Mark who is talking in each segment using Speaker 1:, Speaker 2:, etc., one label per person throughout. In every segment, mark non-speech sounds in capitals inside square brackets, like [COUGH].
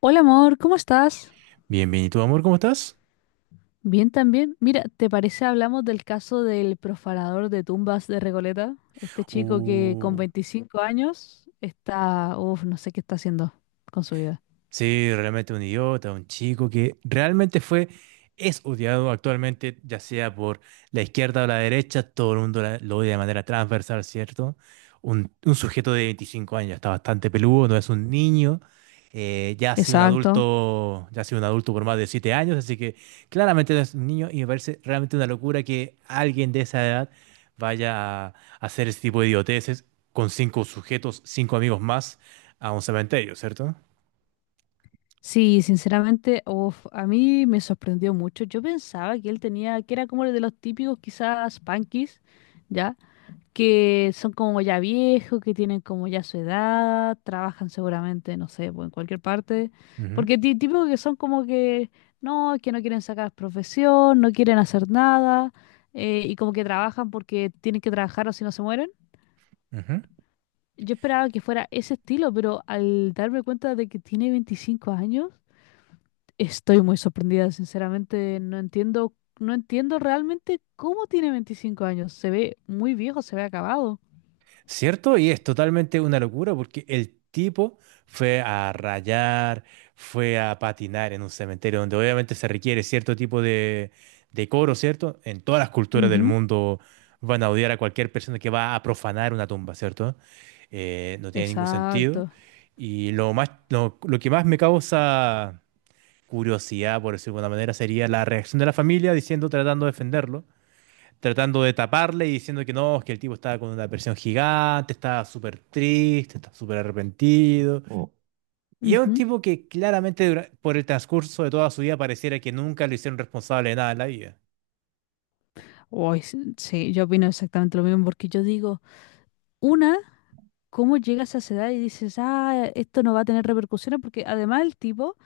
Speaker 1: Hola amor, ¿cómo estás?
Speaker 2: Bien, bien. ¿Y tú, amor, cómo estás?
Speaker 1: Bien también. Mira, ¿te parece hablamos del caso del profanador de tumbas de Recoleta? Este chico que con
Speaker 2: Uh,
Speaker 1: 25 años está, uff, no sé qué está haciendo con su vida.
Speaker 2: Sí, realmente un idiota, un chico que realmente fue, es odiado actualmente, ya sea por la izquierda o la derecha, todo el mundo lo odia de manera transversal, ¿cierto? Un sujeto de 25 años, está bastante peludo, no es un niño. Ya ha sido un
Speaker 1: Exacto.
Speaker 2: adulto, ya ha sido un adulto por más de 7 años, así que claramente no es un niño y me parece realmente una locura que alguien de esa edad vaya a hacer ese tipo de idioteces con 5 sujetos, 5 amigos más a un cementerio, cierto.
Speaker 1: Sí, sinceramente, uff, a mí me sorprendió mucho. Yo pensaba que él tenía, que era como el de los típicos quizás punkis, ¿ya? Que son como ya viejos, que tienen como ya su edad, trabajan seguramente, no sé, pues en cualquier parte, porque ti- típico que son como que no quieren sacar profesión, no quieren hacer nada, y como que trabajan porque tienen que trabajar o si no se mueren.
Speaker 2: Ujú.
Speaker 1: Yo esperaba que fuera ese estilo, pero al darme cuenta de que tiene 25 años, estoy muy sorprendida, sinceramente, no entiendo, no entiendo realmente cómo tiene 25 años, se ve muy viejo, se ve acabado.
Speaker 2: ¿Cierto? Y es totalmente una locura porque el tipo fue a rayar, fue a patinar en un cementerio donde obviamente se requiere cierto tipo de decoro, ¿cierto? En todas las culturas del mundo van a odiar a cualquier persona que va a profanar una tumba, ¿cierto? No tiene ningún sentido.
Speaker 1: Exacto.
Speaker 2: Y lo que más me causa curiosidad, por decirlo de alguna manera, sería la reacción de la familia diciendo, tratando de defenderlo, tratando de taparle y diciendo que no, es que el tipo estaba con una depresión gigante, estaba súper triste, estaba súper arrepentido. Oh. Y es un
Speaker 1: Ujú.
Speaker 2: tipo que claramente por el transcurso de toda su vida pareciera que nunca lo hicieron responsable de nada en la vida.
Speaker 1: Uy, s- sí, yo opino exactamente lo mismo, porque yo digo, una, ¿cómo llegas a esa edad y dices, ah, esto no va a tener repercusiones? Porque además el tipo,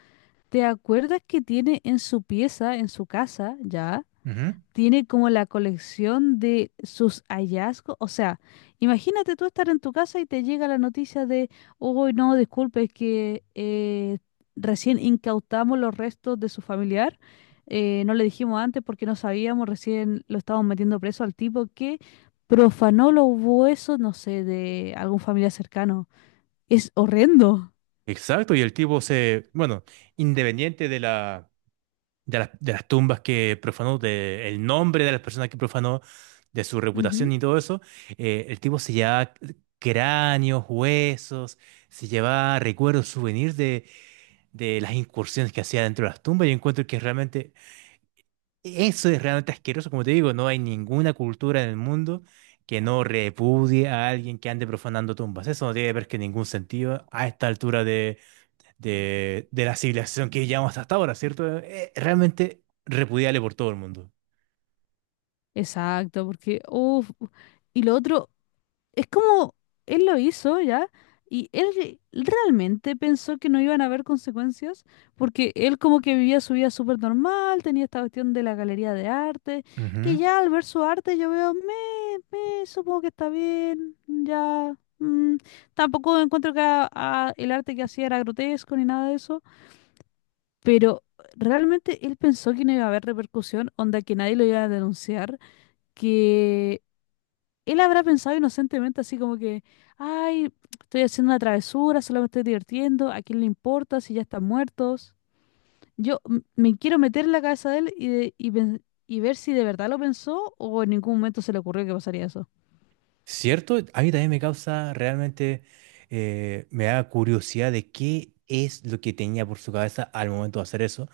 Speaker 1: ¿te acuerdas que tiene en su pieza, en su casa, ya?
Speaker 2: Ujú.
Speaker 1: Tiene como la colección de sus hallazgos. O sea, imagínate tú estar en tu casa y te llega la noticia de, uy, no, disculpe, es que recién incautamos los restos de su familiar. No le dijimos antes porque no sabíamos, recién lo estábamos metiendo preso al tipo que profanó los huesos, no sé, de algún familiar cercano. Es horrendo.
Speaker 2: Exacto, y el tipo se, bueno, independiente de las tumbas que profanó, de el nombre de las personas que profanó, de su reputación
Speaker 1: Ujú.
Speaker 2: y todo eso, el tipo se llevaba cráneos, huesos, se llevaba recuerdos, souvenirs de las incursiones que hacía dentro de las tumbas. Yo encuentro que realmente eso es realmente asqueroso. Como te digo, no hay ninguna cultura en el mundo que no repudie a alguien que ande profanando tumbas. Eso no tiene ver que ningún sentido a esta altura de la civilización que llevamos hasta ahora, ¿cierto? Realmente repudiable por todo el mundo.
Speaker 1: Exacto, porque, uff, y lo otro, es como él lo hizo ya y él re- realmente pensó que no iban a haber consecuencias porque él como que vivía su vida súper normal, tenía esta cuestión de la galería de arte,
Speaker 2: Ujú.
Speaker 1: que ya al ver su arte yo veo, me, supongo que está bien, ya. Tampoco encuentro que a- el arte que hacía era grotesco ni nada de eso, pero realmente él pensó que no iba a haber repercusión, onda que nadie lo iba a denunciar, que él habrá pensado inocentemente así como que, ay, estoy haciendo una travesura, solo me estoy divirtiendo, ¿a quién le importa si ya están muertos? Yo m- me quiero meter en la cabeza de él y, de- y, pen- y ver si de verdad lo pensó o en ningún momento se le ocurrió que pasaría eso.
Speaker 2: ¿Cierto? A mí también me causa realmente, me da curiosidad de qué es lo que tenía por su cabeza al momento de hacer eso.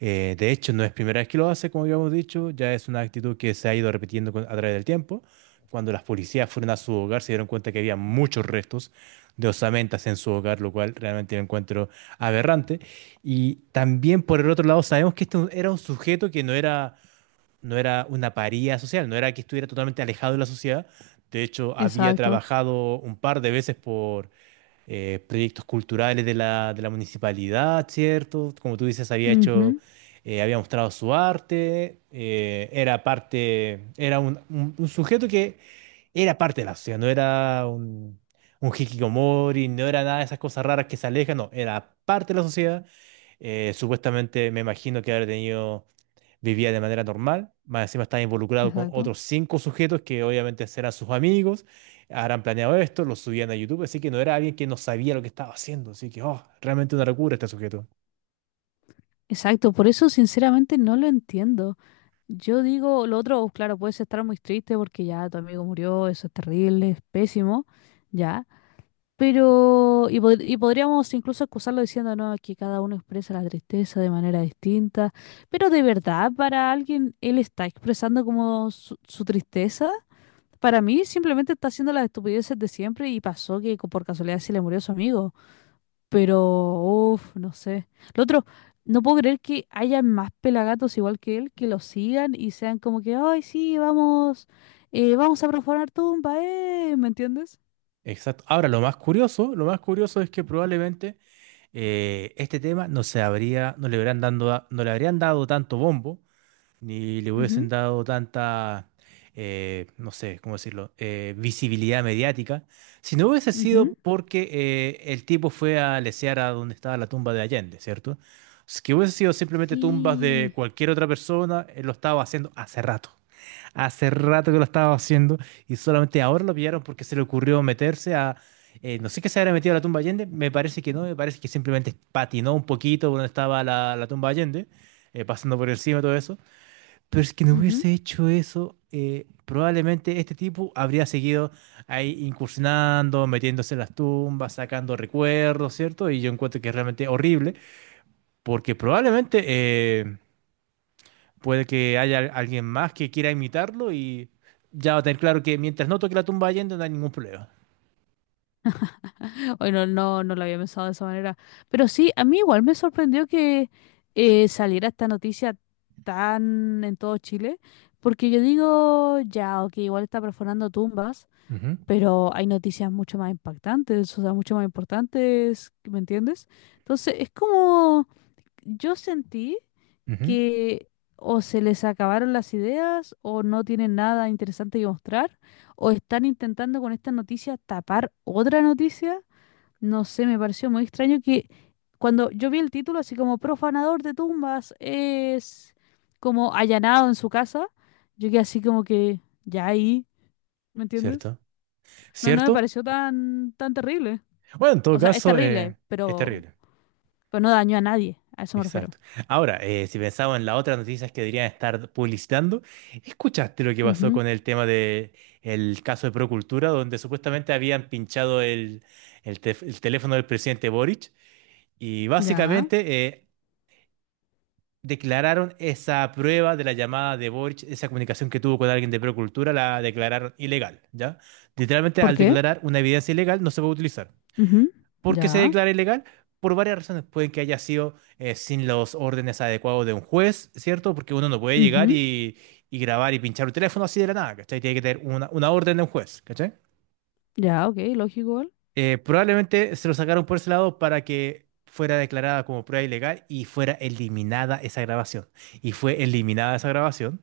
Speaker 2: De hecho, no es primera vez que lo hace, como habíamos dicho. Ya es una actitud que se ha ido repitiendo a través del tiempo. Cuando las policías fueron a su hogar, se dieron cuenta que había muchos restos de osamentas en su hogar, lo cual realmente lo encuentro aberrante. Y también, por el otro lado, sabemos que este era un sujeto que no era una paría social, no era que estuviera totalmente alejado de la sociedad. De hecho, había
Speaker 1: Exacto.
Speaker 2: trabajado un par de veces proyectos culturales de la municipalidad, ¿cierto? Como tú dices, había hecho,
Speaker 1: Ujú.
Speaker 2: había mostrado su arte. Era un sujeto que era parte de la sociedad, no era un hikikomori, no era nada de esas cosas raras que se alejan. No, era parte de la sociedad. Supuestamente me imagino que habrá tenido, vivía de manera normal. Más encima estaba involucrado con
Speaker 1: Exacto.
Speaker 2: otros 5 sujetos que obviamente serán sus amigos, habrán planeado esto, lo subían a YouTube, así que no era alguien que no sabía lo que estaba haciendo, así que, oh, realmente una locura este sujeto.
Speaker 1: Exacto, por eso sinceramente no lo entiendo. Yo digo, lo otro, claro, puedes estar muy triste porque ya tu amigo murió, eso es terrible, es pésimo, ya. Pero, y, pod- y podríamos incluso excusarlo diciendo, no, que cada uno expresa la tristeza de manera distinta, pero de verdad, para alguien, él está expresando como su tristeza. Para mí, simplemente está haciendo las estupideces de siempre y pasó que co- por casualidad se le murió su amigo. Pero, uff, no sé. Lo otro, no puedo creer que haya más pelagatos igual que él que lo sigan y sean como que, ay, sí, vamos, vamos a profanar tumba, ¿eh? ¿Me entiendes?
Speaker 2: Exacto. Ahora, lo más curioso es que probablemente este tema no se habría, no le habrían dando, no le habrían dado tanto bombo ni le hubiesen
Speaker 1: Ujú,
Speaker 2: dado tanta, no sé, ¿cómo decirlo?, visibilidad mediática, si no hubiese sido
Speaker 1: ujú.
Speaker 2: porque el tipo fue a lesear a donde estaba la tumba de Allende, ¿cierto? Si que hubiese sido simplemente tumbas de
Speaker 1: Sí.
Speaker 2: cualquier otra persona, él lo estaba haciendo hace rato. Hace rato que lo estaba haciendo y solamente ahora lo pillaron porque se le ocurrió meterse a... no sé qué se habría metido a la tumba de Allende. Me parece que no, me parece que simplemente patinó un poquito por donde estaba la tumba de Allende, pasando por encima de todo eso. Pero es que no
Speaker 1: Ujú.
Speaker 2: hubiese hecho eso, probablemente este tipo habría seguido ahí incursionando, metiéndose en las tumbas, sacando recuerdos, ¿cierto? Y yo encuentro que es realmente horrible, porque probablemente puede que haya alguien más que quiera imitarlo y ya va a tener claro que mientras no toque la tumba yendo no hay ningún problema.
Speaker 1: Hoy no, no, no lo había pensado de esa manera. Pero sí, a mí igual me sorprendió que saliera esta noticia tan en todo Chile, porque yo digo, ya, ok, igual está perforando tumbas,
Speaker 2: Ujú,
Speaker 1: pero hay noticias mucho más impactantes, o sea, mucho más importantes, ¿me entiendes? Entonces, es como yo sentí.
Speaker 2: ujú.
Speaker 1: Que o se les acabaron las ideas o no tienen nada interesante que mostrar o están intentando con esta noticia tapar otra noticia. No sé, me pareció muy extraño que cuando yo vi el título así como profanador de tumbas es como allanado en su casa, yo quedé así como que ya ahí, ¿me entiendes?
Speaker 2: ¿Cierto?
Speaker 1: No, no me
Speaker 2: ¿Cierto?
Speaker 1: pareció tan tan terrible.
Speaker 2: Bueno, en todo
Speaker 1: O sea, es
Speaker 2: caso,
Speaker 1: terrible,
Speaker 2: es terrible.
Speaker 1: pero no dañó a nadie, a eso me refiero.
Speaker 2: Exacto. Ahora, si pensamos en las otras noticias que deberían estar publicitando, ¿escuchaste lo que pasó
Speaker 1: Ujú.
Speaker 2: con el tema de el caso de Procultura, donde supuestamente habían pinchado el teléfono del presidente Boric y
Speaker 1: Ya.
Speaker 2: básicamente declararon esa prueba de la llamada de Boric, esa comunicación que tuvo con alguien de Procultura, la declararon ilegal, ¿ya? Literalmente,
Speaker 1: ¿Por
Speaker 2: al
Speaker 1: qué?
Speaker 2: declarar una evidencia ilegal, no se puede utilizar.
Speaker 1: Ujú.
Speaker 2: ¿Por qué se
Speaker 1: Ya.
Speaker 2: declara ilegal? Por varias razones. Puede que haya sido sin los órdenes adecuados de un juez, ¿cierto? Porque uno no puede llegar
Speaker 1: Ujú.
Speaker 2: y grabar y pinchar un teléfono así de la nada, ¿cachai? Tiene que tener una orden de un juez, ¿cachai?
Speaker 1: Ya, ok, lógico igual.
Speaker 2: Probablemente se lo sacaron por ese lado para que fuera declarada como prueba ilegal y fuera eliminada esa grabación. Y fue eliminada esa grabación.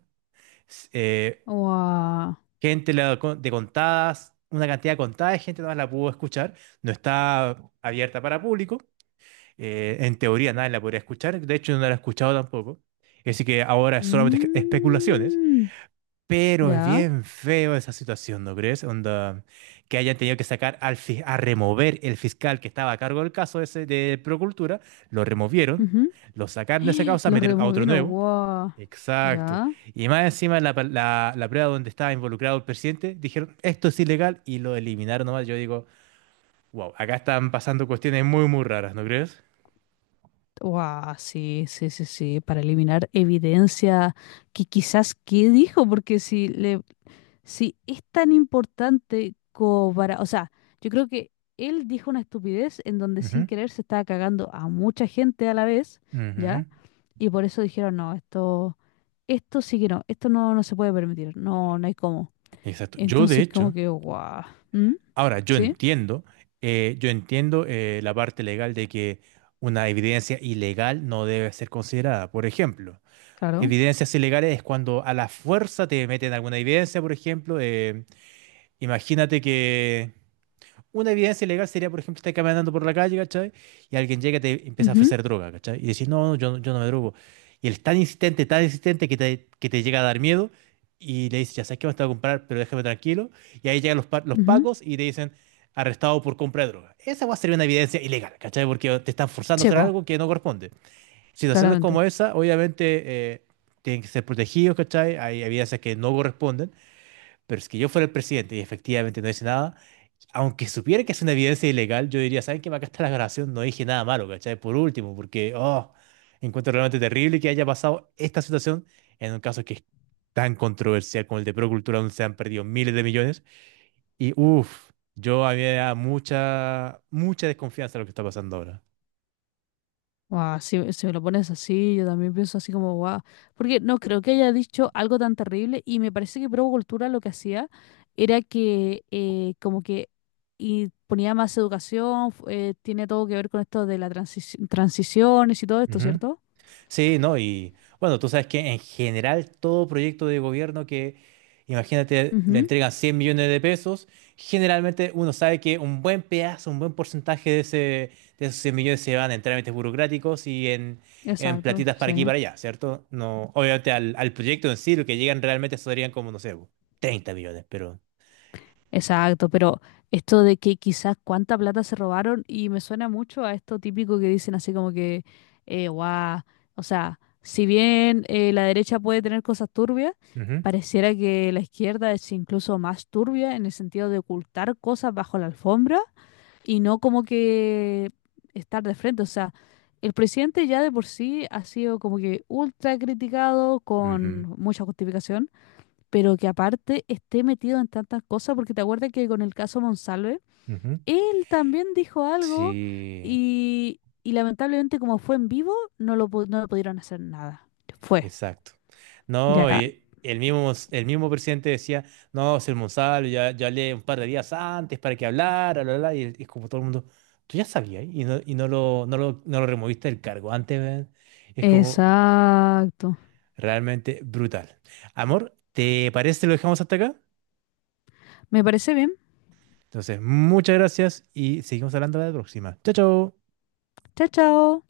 Speaker 2: S-
Speaker 1: Guau.
Speaker 2: gente la con- de Contadas, una cantidad contada de gente nada más la pudo escuchar. No está abierta para público. En teoría nadie la podría escuchar. De hecho no la he escuchado tampoco. Así que ahora es solamente especulaciones,
Speaker 1: Mm,
Speaker 2: pero es
Speaker 1: ya.
Speaker 2: bien feo esa situación, ¿no crees? Onda, que hayan tenido que sacar al a remover el fiscal que estaba a cargo del caso ese de Procultura, lo removieron,
Speaker 1: Ujú.
Speaker 2: lo sacaron de esa
Speaker 1: [GASPS]
Speaker 2: causa,
Speaker 1: Los
Speaker 2: metieron a otro
Speaker 1: removieron,
Speaker 2: nuevo.
Speaker 1: guau.
Speaker 2: Exacto.
Speaker 1: Ya.
Speaker 2: Y más encima la prueba donde estaba involucrado el presidente, dijeron, esto es ilegal y lo eliminaron nomás. Yo digo, wow, acá están pasando cuestiones muy, muy raras, ¿no crees?
Speaker 1: Guau, sí, sí, sí, sí. Para eliminar evidencia que quizás qué dijo, porque si le, si es tan importante como para, o sea, yo creo que él dijo una estupidez en donde sin querer se estaba cagando a mucha gente a la vez, ¿ya?
Speaker 2: Ujú.
Speaker 1: Y por eso dijeron, no, esto. Esto sí que no, esto no, no se puede permitir, no, no hay cómo.
Speaker 2: Exacto. Yo, de
Speaker 1: Entonces, como
Speaker 2: hecho,
Speaker 1: que, guau, ¿mm?
Speaker 2: ahora yo
Speaker 1: ¿Sí?
Speaker 2: entiendo, la parte legal de que una evidencia ilegal no debe ser considerada. Por ejemplo,
Speaker 1: Claro.
Speaker 2: evidencias ilegales es cuando a la fuerza te meten alguna evidencia, por ejemplo, imagínate que, una evidencia legal sería, por ejemplo, estar caminando por la calle, ¿cachai? Y alguien llega y te empieza a
Speaker 1: Mhm.
Speaker 2: ofrecer droga, ¿cachai? Y decís, no, no, yo, yo no me drogo. Y él es tan insistente que que te llega a dar miedo y le dices, ya sabes que me te voy a comprar, pero déjame tranquilo. Y ahí llegan los
Speaker 1: Mhm.
Speaker 2: pacos y te dicen, arrestado por compra de droga. Esa va a ser una evidencia ilegal, ¿cachai? Porque te están forzando a hacer
Speaker 1: Chepo,
Speaker 2: algo que no corresponde. Situaciones
Speaker 1: claramente.
Speaker 2: como esa, obviamente, eh, tienen que ser protegidos, ¿cachai? Hay evidencias que no corresponden, pero es que yo fuera el presidente y efectivamente no hice nada, aunque supiera que es una evidencia ilegal, yo diría, ¿saben qué? Acá está la grabación, no dije nada malo, ¿cachai? Por último, porque, oh, encuentro realmente terrible que haya pasado esta situación en un caso que es tan controversial como el de Procultura, donde se han perdido miles de millones. Y, uff, yo había mucha, mucha desconfianza de lo que está pasando ahora.
Speaker 1: Guau, si, si me lo pones así, yo también pienso así como, guau. Porque no creo que haya dicho algo tan terrible y me parece que Provo Cultura lo que hacía era que como que y ponía más educación, fu- tiene todo que ver con esto de las transiciones y todo esto, ¿cierto?
Speaker 2: Sí, ¿no? Y bueno, tú sabes que en general todo proyecto de gobierno que, imagínate, le
Speaker 1: Ujú.
Speaker 2: entregan 100 millones de pesos, generalmente uno sabe que un buen pedazo, un buen porcentaje de esos 100 millones se van en trámites burocráticos en
Speaker 1: Exacto,
Speaker 2: platitas para aquí y
Speaker 1: sí.
Speaker 2: para allá, ¿cierto? No, obviamente al proyecto en sí, lo que llegan realmente serían como, no sé, 30 millones, pero...
Speaker 1: Exacto, pero esto de que quizás cuánta plata se robaron y me suena mucho a esto típico que dicen así como que, guau, o sea, si bien la derecha puede tener cosas turbias,
Speaker 2: Ujú,
Speaker 1: pareciera que la izquierda es incluso más turbia en el sentido de ocultar cosas bajo la alfombra y no como que estar de frente. O sea, el presidente ya de por sí ha sido como que ultra criticado con
Speaker 2: ujú,
Speaker 1: mucha justificación, pero que aparte esté metido en tantas cosas, porque te acuerdas que con el caso Monsalve,
Speaker 2: ujú.
Speaker 1: él también dijo algo
Speaker 2: Sí.
Speaker 1: y lamentablemente como fue en vivo, no lo, pu- no le pudieron hacer nada. Fue,
Speaker 2: Exacto. No,
Speaker 1: ya.
Speaker 2: y el mismo presidente decía, no, ser Monsalvo, ya, ya hablé un par de días antes para que hablara, bla, bla, bla", y como todo el mundo, tú ya sabías y no, y no lo removiste del cargo antes, weón". Es como
Speaker 1: Exacto.
Speaker 2: realmente brutal. Amor, ¿te parece si lo dejamos hasta acá?
Speaker 1: Me parece bien.
Speaker 2: Entonces, muchas gracias y seguimos hablando la próxima. Chao, chao.
Speaker 1: Chao, chao.